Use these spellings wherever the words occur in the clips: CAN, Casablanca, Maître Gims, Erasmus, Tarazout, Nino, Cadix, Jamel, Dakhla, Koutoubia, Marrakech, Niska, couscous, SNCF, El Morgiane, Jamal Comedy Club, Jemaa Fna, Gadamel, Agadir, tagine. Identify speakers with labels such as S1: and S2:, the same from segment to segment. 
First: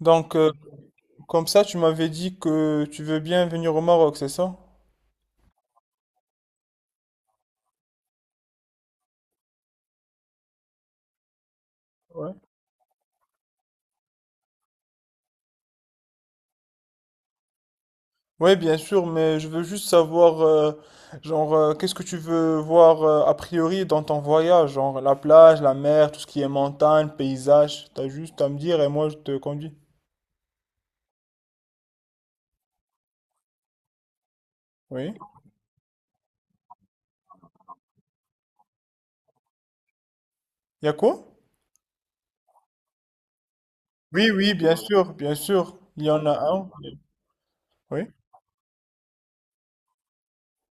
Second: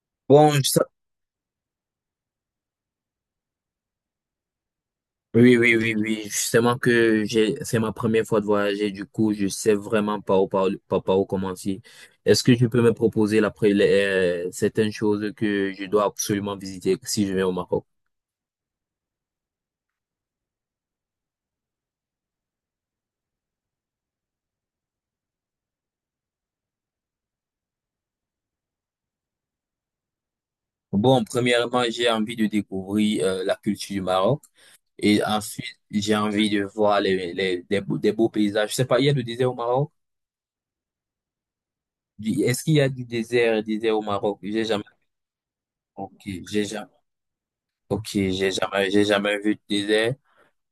S1: Donc,
S2: Bon,
S1: euh,
S2: je sais-
S1: Comme ça, tu m'avais dit que tu veux bien venir au Maroc, c'est ça?
S2: oui, oui, oui, oui. Justement que j'ai, c'est ma première fois de voyager. Du coup, je sais vraiment pas par où commencer.
S1: Ouais.
S2: Est-ce que tu peux me proposer certaines choses que je dois absolument visiter si je vais au Maroc?
S1: Oui, bien sûr, mais je veux juste savoir, genre, qu'est-ce que tu veux voir a priori dans ton voyage, genre la plage, la mer, tout ce qui est montagne, paysage. T'as juste à me dire et moi je te conduis.
S2: Bon, premièrement, j'ai envie de découvrir la culture du Maroc.
S1: Oui.
S2: Et ensuite, j'ai envie de voir des beaux paysages. Je sais pas, il y a du désert au Maroc?
S1: Y a quoi?
S2: Est-ce qu'il y a du désert au
S1: Oui,
S2: Maroc?
S1: oui,
S2: J'ai
S1: bien
S2: jamais,
S1: sûr, bien sûr. Il y
S2: ok,
S1: en a
S2: j'ai
S1: un.
S2: jamais, ok,
S1: Oui,
S2: j'ai jamais, J'ai jamais vu de désert.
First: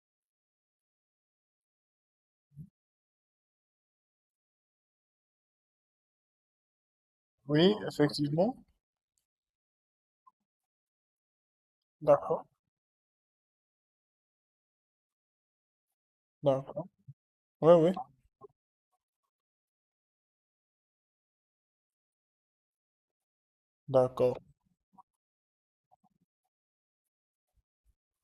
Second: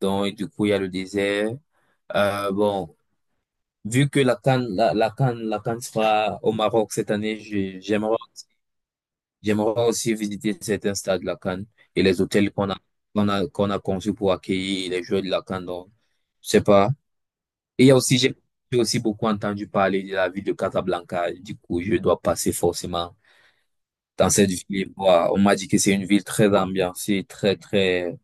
S2: Donc, du coup, il y a le désert. Euh, bon, Vu que la CAN sera au Maroc cette année,
S1: oui,
S2: j'aimerais,
S1: effectivement.
S2: j'aimerais aussi visiter certains stades de la CAN et les
S1: D'accord,
S2: hôtels qu'on a conçus pour accueillir les joueurs de la CAN. Donc, je sais
S1: d'accord.
S2: pas.
S1: Oui,
S2: Et il
S1: oui,
S2: y a aussi, j'ai aussi beaucoup entendu parler de la ville de Casablanca. Du coup, je dois passer forcément dans
S1: d'accord,
S2: cette ville et voir. On m'a dit que c'est une ville très ambiancée, très, très,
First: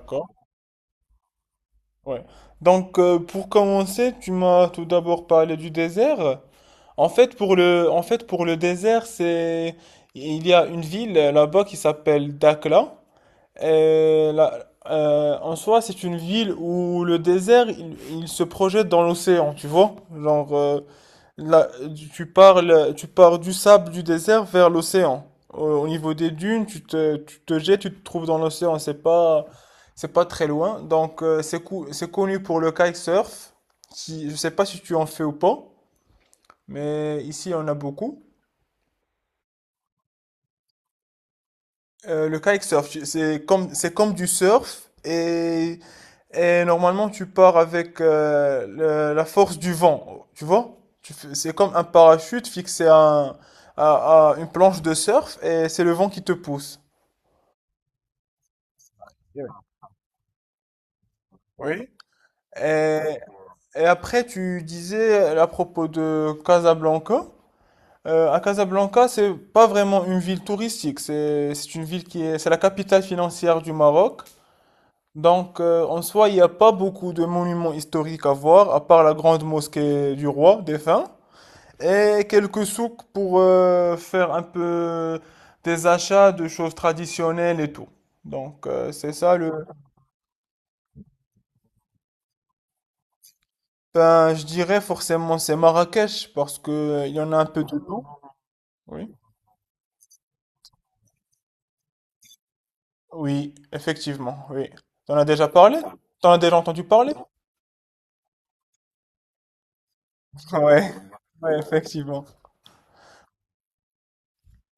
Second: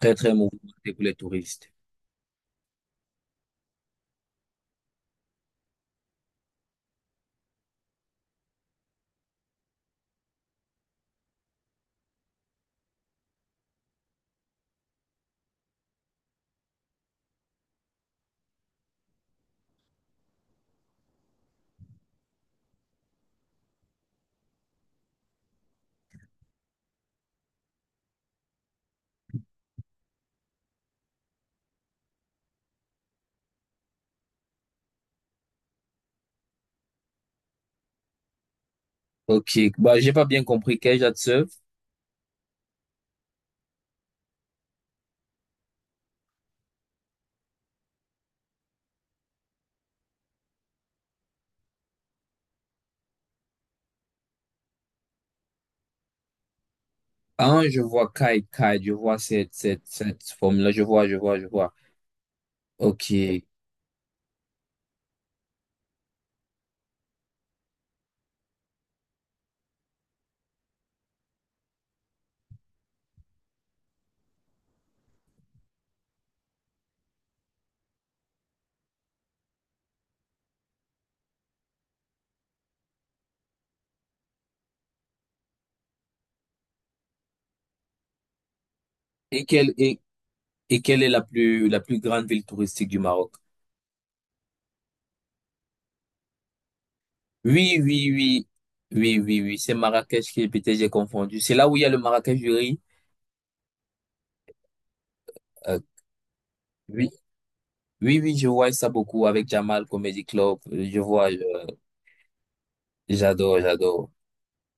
S2: très, très mouvementée pour les touristes.
S1: Ouais. Pour commencer, tu m'as tout d'abord parlé du désert. En fait, pour le désert, il y a une ville là-bas qui s'appelle Dakhla. Et là, en soi, c'est une ville où le désert, il se projette dans l'océan, tu vois? Genre, euh, Là, Tu parles, tu pars du sable du désert vers l'océan. Au niveau des dunes, tu te jettes, tu te trouves dans l'océan. C'est pas très loin. Donc, c'est connu pour le kitesurf. Qui, je sais pas si tu en fais ou pas, mais ici, on a beaucoup.
S2: Ok, bah, j'ai pas bien compris. Quel âge as-tu?
S1: Le kitesurf, c'est c'est comme du surf et normalement, tu pars avec la force du vent, tu vois? C'est comme un parachute fixé à une planche de surf et c'est le vent qui te pousse.
S2: Ah, je vois Kai Kai, je vois cette forme-là, je vois.
S1: Oui. Et,
S2: Ok. Et
S1: et après, tu disais à propos de Casablanca. À Casablanca, c'est pas vraiment une ville touristique. C'est une ville qui est, c'est la capitale financière du Maroc. Donc, en soi, il n'y a pas beaucoup de monuments historiques à voir, à part la grande mosquée du roi défunt. Et quelques souks pour faire un peu des achats de choses traditionnelles et tout. Donc, c'est ça le...
S2: quelle, et, quelle est la plus grande ville touristique du Maroc?
S1: Ben, je dirais forcément c'est Marrakech parce que il y en a un peu de
S2: Oui,
S1: tout.
S2: oui, oui.
S1: Oui.
S2: Oui, oui, oui. C'est Marrakech qui est, peut-être j'ai confondu. C'est là où il y a le Marrakech du riz.
S1: Oui, effectivement, oui. T'en as déjà parlé?
S2: Euh,
S1: T'en as déjà entendu
S2: oui,
S1: parler?
S2: oui, oui, je vois ça beaucoup avec Jamal Comedy Club.
S1: Ouais. Ouais, effectivement.
S2: J'adore, j'adore,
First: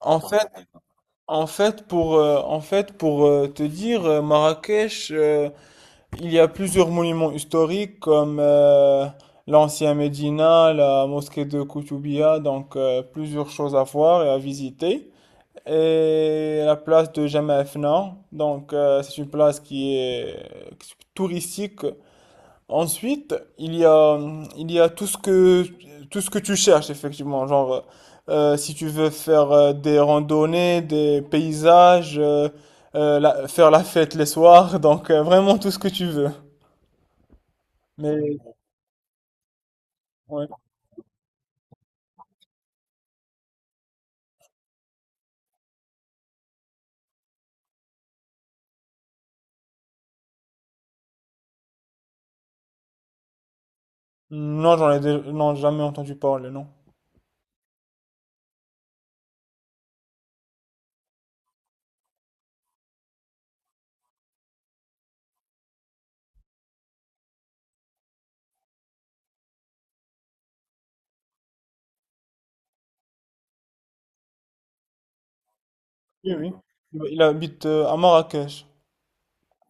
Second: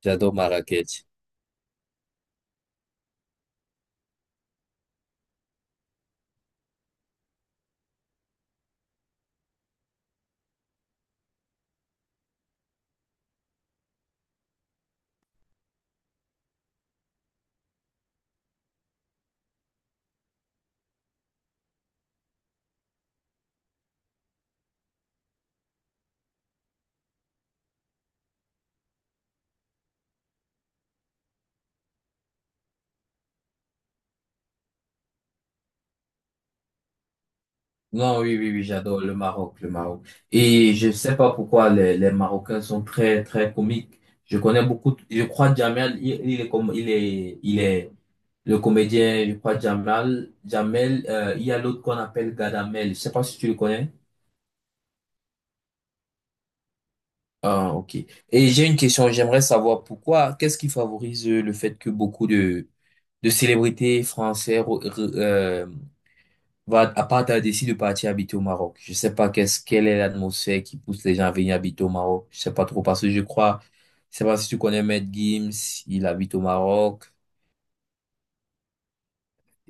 S1: En
S2: j'adore
S1: fait,
S2: Marrakech.
S1: en fait, pour te dire, Marrakech, il y a plusieurs monuments historiques comme l'ancien Médina, la mosquée de Koutoubia, donc plusieurs choses à voir et à visiter. Et la place de Jemaa Fna, donc c'est une place qui est touristique. Ensuite, il y a tout ce que tu cherches effectivement, genre, si tu veux faire des randonnées, des paysages, faire la fête les soirs, donc vraiment tout ce que tu veux.
S2: Non, oui,
S1: Mais
S2: oui, oui, j'adore le Maroc, le Maroc.
S1: ouais.
S2: Et je sais pas pourquoi les Marocains sont très, très comiques. Je connais beaucoup, je crois Jamel, il est comme, il est le comédien, je crois Jamel, il y a l'autre qu'on appelle Gadamel. Je sais pas si tu le connais.
S1: Non, non, jamais entendu parler, non.
S2: Ah, ok. Et j'ai une question, j'aimerais savoir pourquoi, qu'est-ce qui favorise le fait que beaucoup de célébrités françaises va à part t'as décidé de partir habiter au Maroc. Je sais pas qu'est-ce quelle est l'atmosphère qui pousse les gens à venir habiter au Maroc. Je sais pas trop parce que je sais pas si tu connais Maître Gims, il
S1: Oui,
S2: habite au
S1: oui.
S2: Maroc.
S1: Il habite à Marrakech.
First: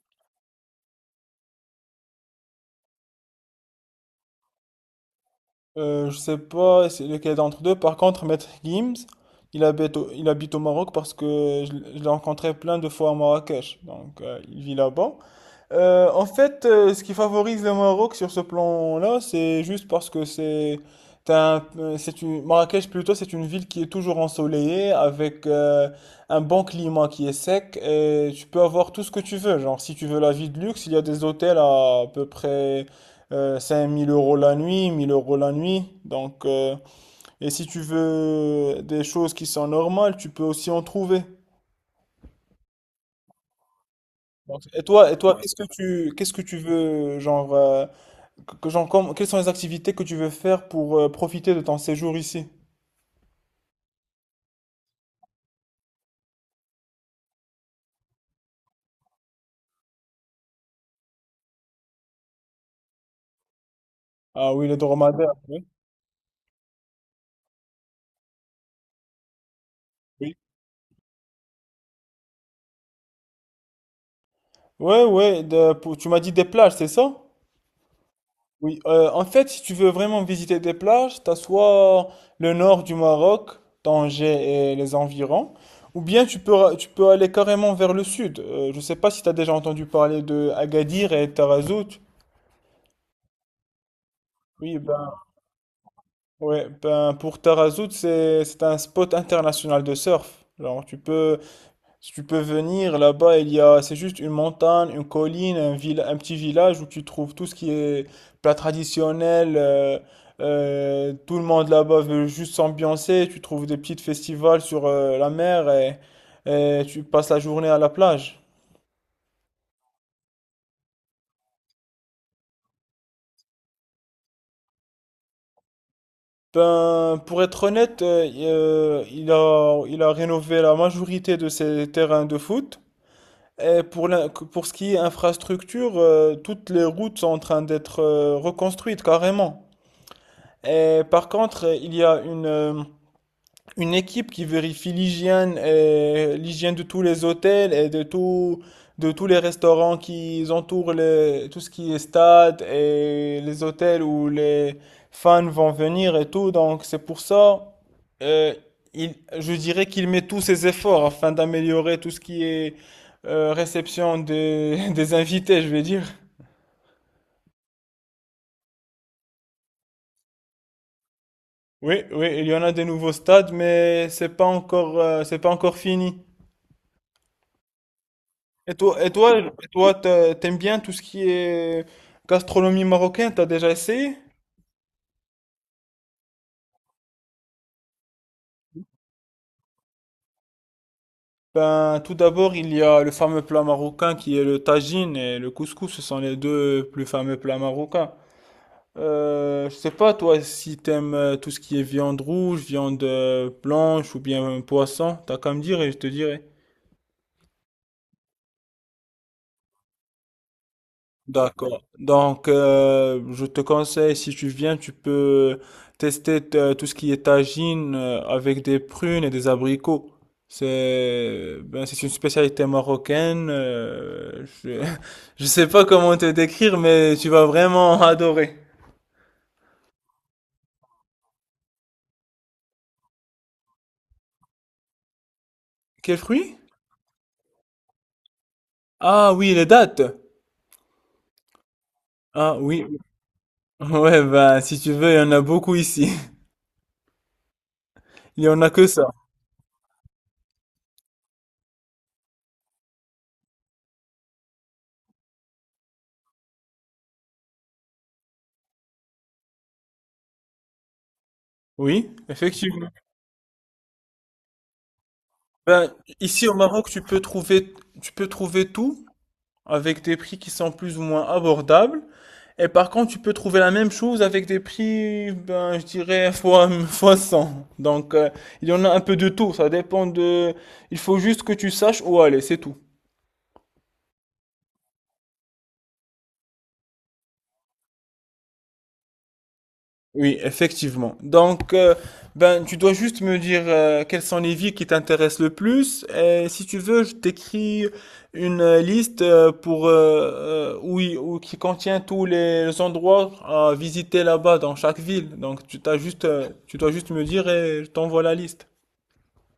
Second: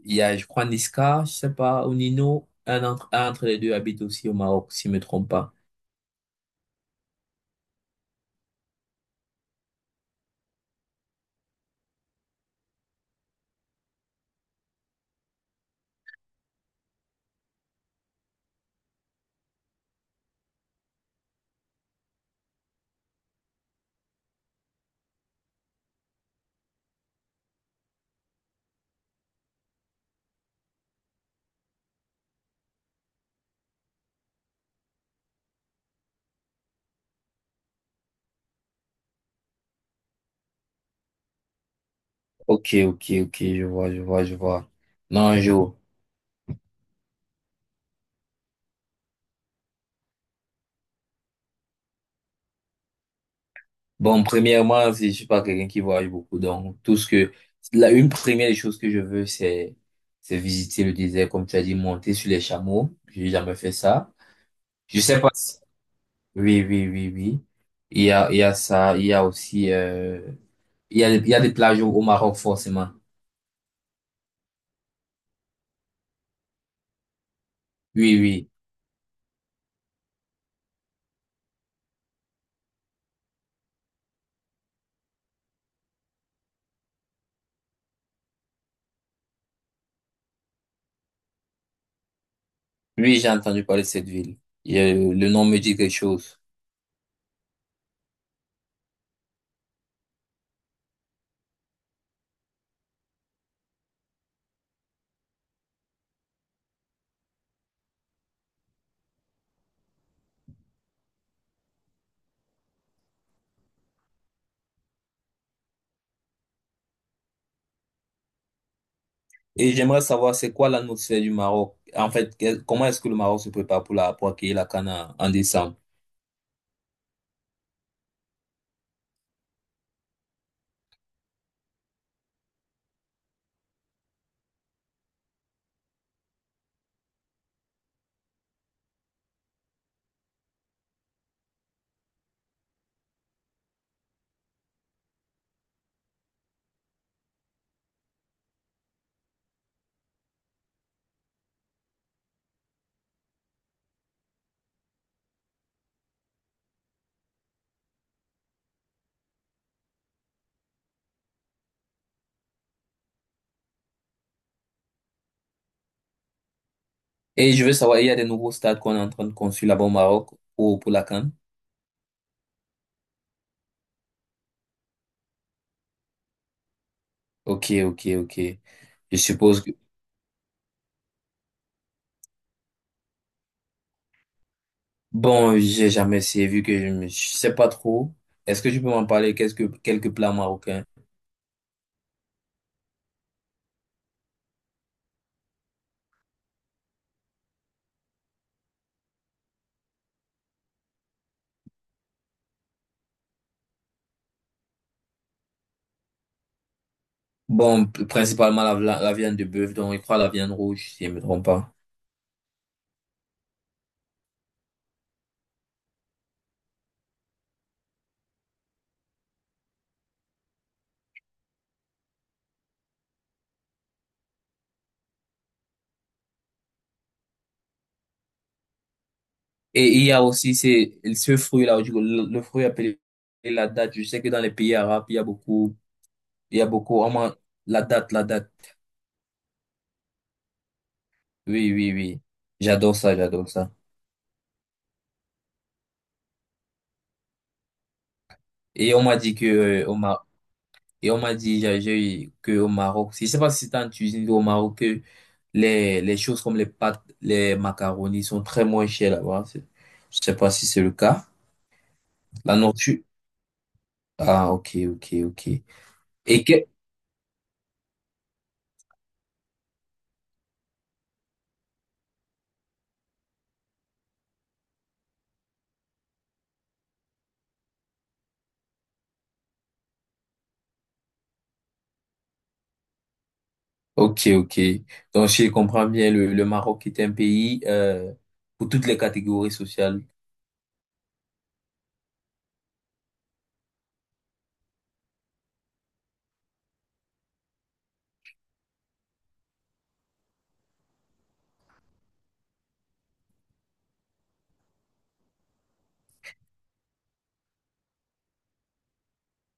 S2: Il y a, je crois, Niska, je sais pas, ou Nino, un entre les deux habite aussi au Maroc, si je me trompe pas.
S1: Je sais pas c'est lequel d'entre deux. Par contre, Maître Gims, il habite au Maroc parce que je l'ai rencontré plein de fois à Marrakech. Donc, il vit là-bas. En fait, ce qui favorise le Maroc sur ce plan-là, c'est juste parce que c'est une Marrakech plutôt, c'est une ville qui est toujours ensoleillée avec un bon climat qui est sec et tu peux avoir tout ce que tu veux. Genre, si tu veux la vie de luxe, il y a des hôtels à peu près 5 000 € la nuit, 1 000 € la nuit. Donc, et si tu veux des choses qui sont normales, tu peux aussi en trouver.
S2: Ok, ok, ok, je vois, je vois, je
S1: Donc,
S2: vois.
S1: et toi, et
S2: Non,
S1: toi, Ouais.
S2: je,
S1: Qu'est-ce que qu'est-ce que tu veux, genre, quelles sont les activités que tu veux faire pour profiter de ton séjour ici?
S2: Bon, premièrement, je suis pas quelqu'un qui voyage beaucoup, donc tout ce que la une première des choses que je veux, c'est visiter le désert, comme tu as dit, monter sur les chameaux. J'ai jamais fait ça.
S1: Ah oui, les
S2: Je sais
S1: dromadaires,
S2: pas. Si-
S1: oui.
S2: Oui, oui, oui, oui. Il y a ça, il y a aussi
S1: Oui,
S2: il y a des plages au au Maroc forcément.
S1: ouais, ouais, tu m'as dit des plages, c'est ça?
S2: Oui, oui,
S1: Oui, en fait, si tu veux vraiment visiter des plages, t'as soit le nord du Maroc, Tanger et les environs, ou bien tu peux aller carrément vers le sud. Je sais pas si t'as déjà entendu parler de Agadir et Tarazout.
S2: oui, j'ai entendu parler de cette ville. Il
S1: Oui,
S2: y le nom me dit quelque chose.
S1: ouais, ben, pour Tarazout, c'est un spot international de surf. Alors, si tu peux venir là-bas, il y a, c'est juste une montagne, une colline, un petit village où tu trouves tout ce qui est plat traditionnel. Tout le monde là-bas veut juste s'ambiancer. Tu trouves des petits festivals sur la mer et tu passes la journée à la plage.
S2: Et j'aimerais savoir c'est quoi l'atmosphère du Maroc. En fait, comment est-ce que le Maroc se prépare pour accueillir la CAN en en décembre?
S1: Ben, pour être honnête, il a rénové la majorité de ses terrains de foot. Et pour ce qui est infrastructure, toutes les routes sont en train d'être reconstruites carrément. Et par contre, il y a une équipe qui vérifie l'hygiène et l'hygiène de tous les hôtels et de tout, de tous les restaurants qui entourent les, tout ce qui est stade et les hôtels où les fans vont venir et tout. Donc, c'est pour ça, euh, je dirais qu'il met tous ses efforts afin d'améliorer tout ce qui est réception des, des invités, je vais dire.
S2: Et je veux savoir, il y a des nouveaux stades qu'on est en train de construire là-bas au Maroc pour la CAN?
S1: Oui, oui, il y en a des nouveaux stades, mais c'est pas encore fini.
S2: Ok, ok, ok.
S1: Et toi, et
S2: Je
S1: toi,
S2: suppose
S1: et
S2: que...
S1: toi, t'aimes bien tout ce qui est gastronomie marocaine, t'as déjà essayé?
S2: Bon, j'ai jamais essayé vu que je ne sais pas trop. Est-ce que tu peux m'en parler quelques plats marocains?
S1: Ben, tout d'abord, il y a le fameux plat marocain qui est le tagine et le couscous, ce sont les deux plus fameux plats marocains. Je sais pas, toi, si t'aimes tout ce qui est viande rouge, viande blanche ou bien poisson, t'as qu'à me dire et je te dirai.
S2: Bon, principalement la viande de bœuf, donc il croit la viande rouge, si je ne me trompe pas.
S1: D'accord. Donc, je te conseille, si tu viens, tu peux tester tout ce qui est tagine avec des prunes et des abricots. C'est une spécialité marocaine. Je je sais pas comment te décrire, mais tu vas vraiment adorer.
S2: Et il y a aussi ce fruit-là, le fruit appelé la date. Je sais que dans les pays arabes, il y a beaucoup,
S1: Quel fruit?
S2: il y a beaucoup, on mange la date, la date.
S1: Ah oui, les dattes.
S2: Oui, oui, oui.
S1: Ah oui.
S2: J'adore ça, j'adore ça.
S1: Ouais, ben, si tu veux, il y en a beaucoup ici. Il y en a que
S2: Et on
S1: ça.
S2: m'a dit que, Et on m'a dit, eu que au Maroc, je sais pas si c'est en Tunisie ou au Maroc, que les choses comme les pâtes, les macaronis sont très moins chères là-bas. Je sais pas si c'est le cas.
S1: Oui,
S2: La
S1: effectivement.
S2: nourriture. Ah, ok, ok, ok.
S1: Ben,
S2: Et
S1: Ici
S2: que,
S1: au Maroc, tu peux trouver tout, avec des prix qui sont plus ou moins abordables. Et par contre, tu peux trouver la même chose avec des prix, ben, je dirais, fois 100. Donc, il y en a un peu de tout. Il faut juste que tu saches où aller, c'est tout.
S2: ok, ok. Donc, je comprends bien, le Maroc est un pays, pour toutes les catégories sociales.
S1: Oui, effectivement. Donc, tu dois juste me dire quelles sont les villes qui t'intéressent le plus. Et si tu veux, je t'écris une liste pour oui, ou qui contient tous les endroits à visiter là-bas dans chaque ville. Donc, tu dois juste me dire et je t'envoie la liste.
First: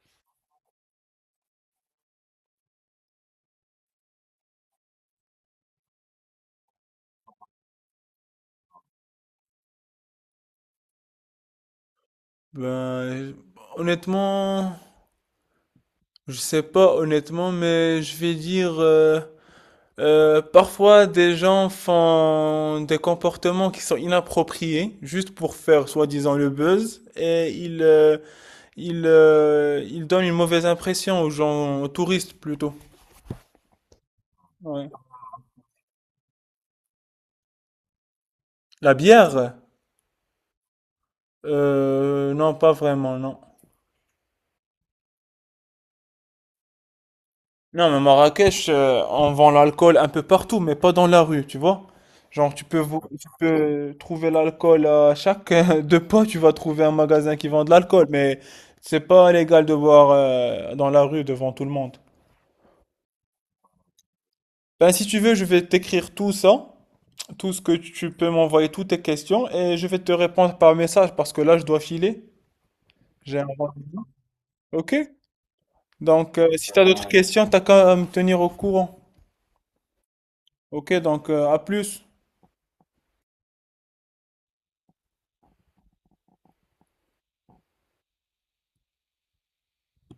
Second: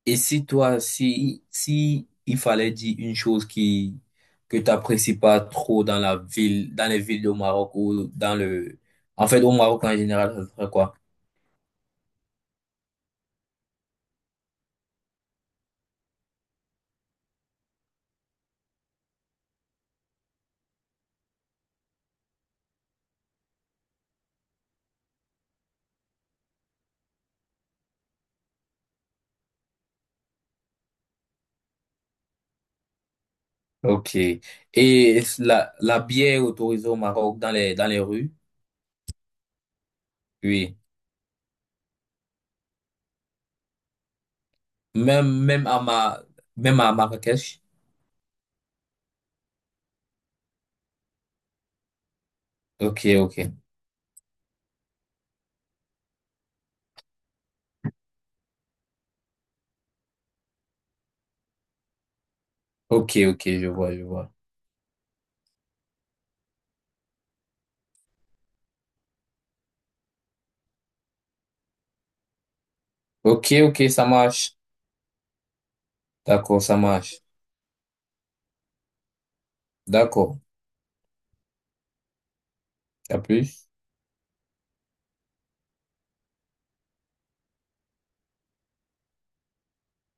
S2: Et si toi, si il fallait dire une chose qui, que t'apprécies pas trop dans la ville, dans les villes au Maroc ou dans le, en fait, au Maroc en général, ça serait quoi?
S1: Ben, honnêtement, je sais pas honnêtement, mais je vais dire. Parfois, des gens font des comportements qui sont inappropriés, juste pour faire soi-disant le buzz, et ils donnent une mauvaise impression aux gens, aux touristes plutôt.
S2: Ok.
S1: Ouais.
S2: Et la bière est autorisée au Maroc dans dans les rues?
S1: La bière?
S2: Oui.
S1: Non, pas vraiment, non.
S2: Même, même à Marrakech?
S1: Non, mais Marrakech, on vend l'alcool un peu partout, mais pas dans la rue, tu vois. Genre,
S2: Ok,
S1: tu
S2: ok.
S1: peux trouver l'alcool à chaque deux pas, tu vas trouver un magasin qui vend de l'alcool, mais c'est pas légal de boire dans la rue devant tout le monde.
S2: Ok, ok, je vois, je vois.
S1: Ben, si tu veux, je vais t'écrire tout ça, tout ce que tu peux m'envoyer, toutes tes questions, et je vais te répondre par message parce que là, je dois filer. J'ai un
S2: Ok, ok,
S1: rendez-vous.
S2: ça marche.
S1: Ok? Donc,
S2: D'accord,
S1: si
S2: ça
S1: tu as d'autres
S2: marche.
S1: questions, t'as qu'à me tenir au courant.
S2: D'accord.
S1: Ok? Donc, à plus.
S2: À plus.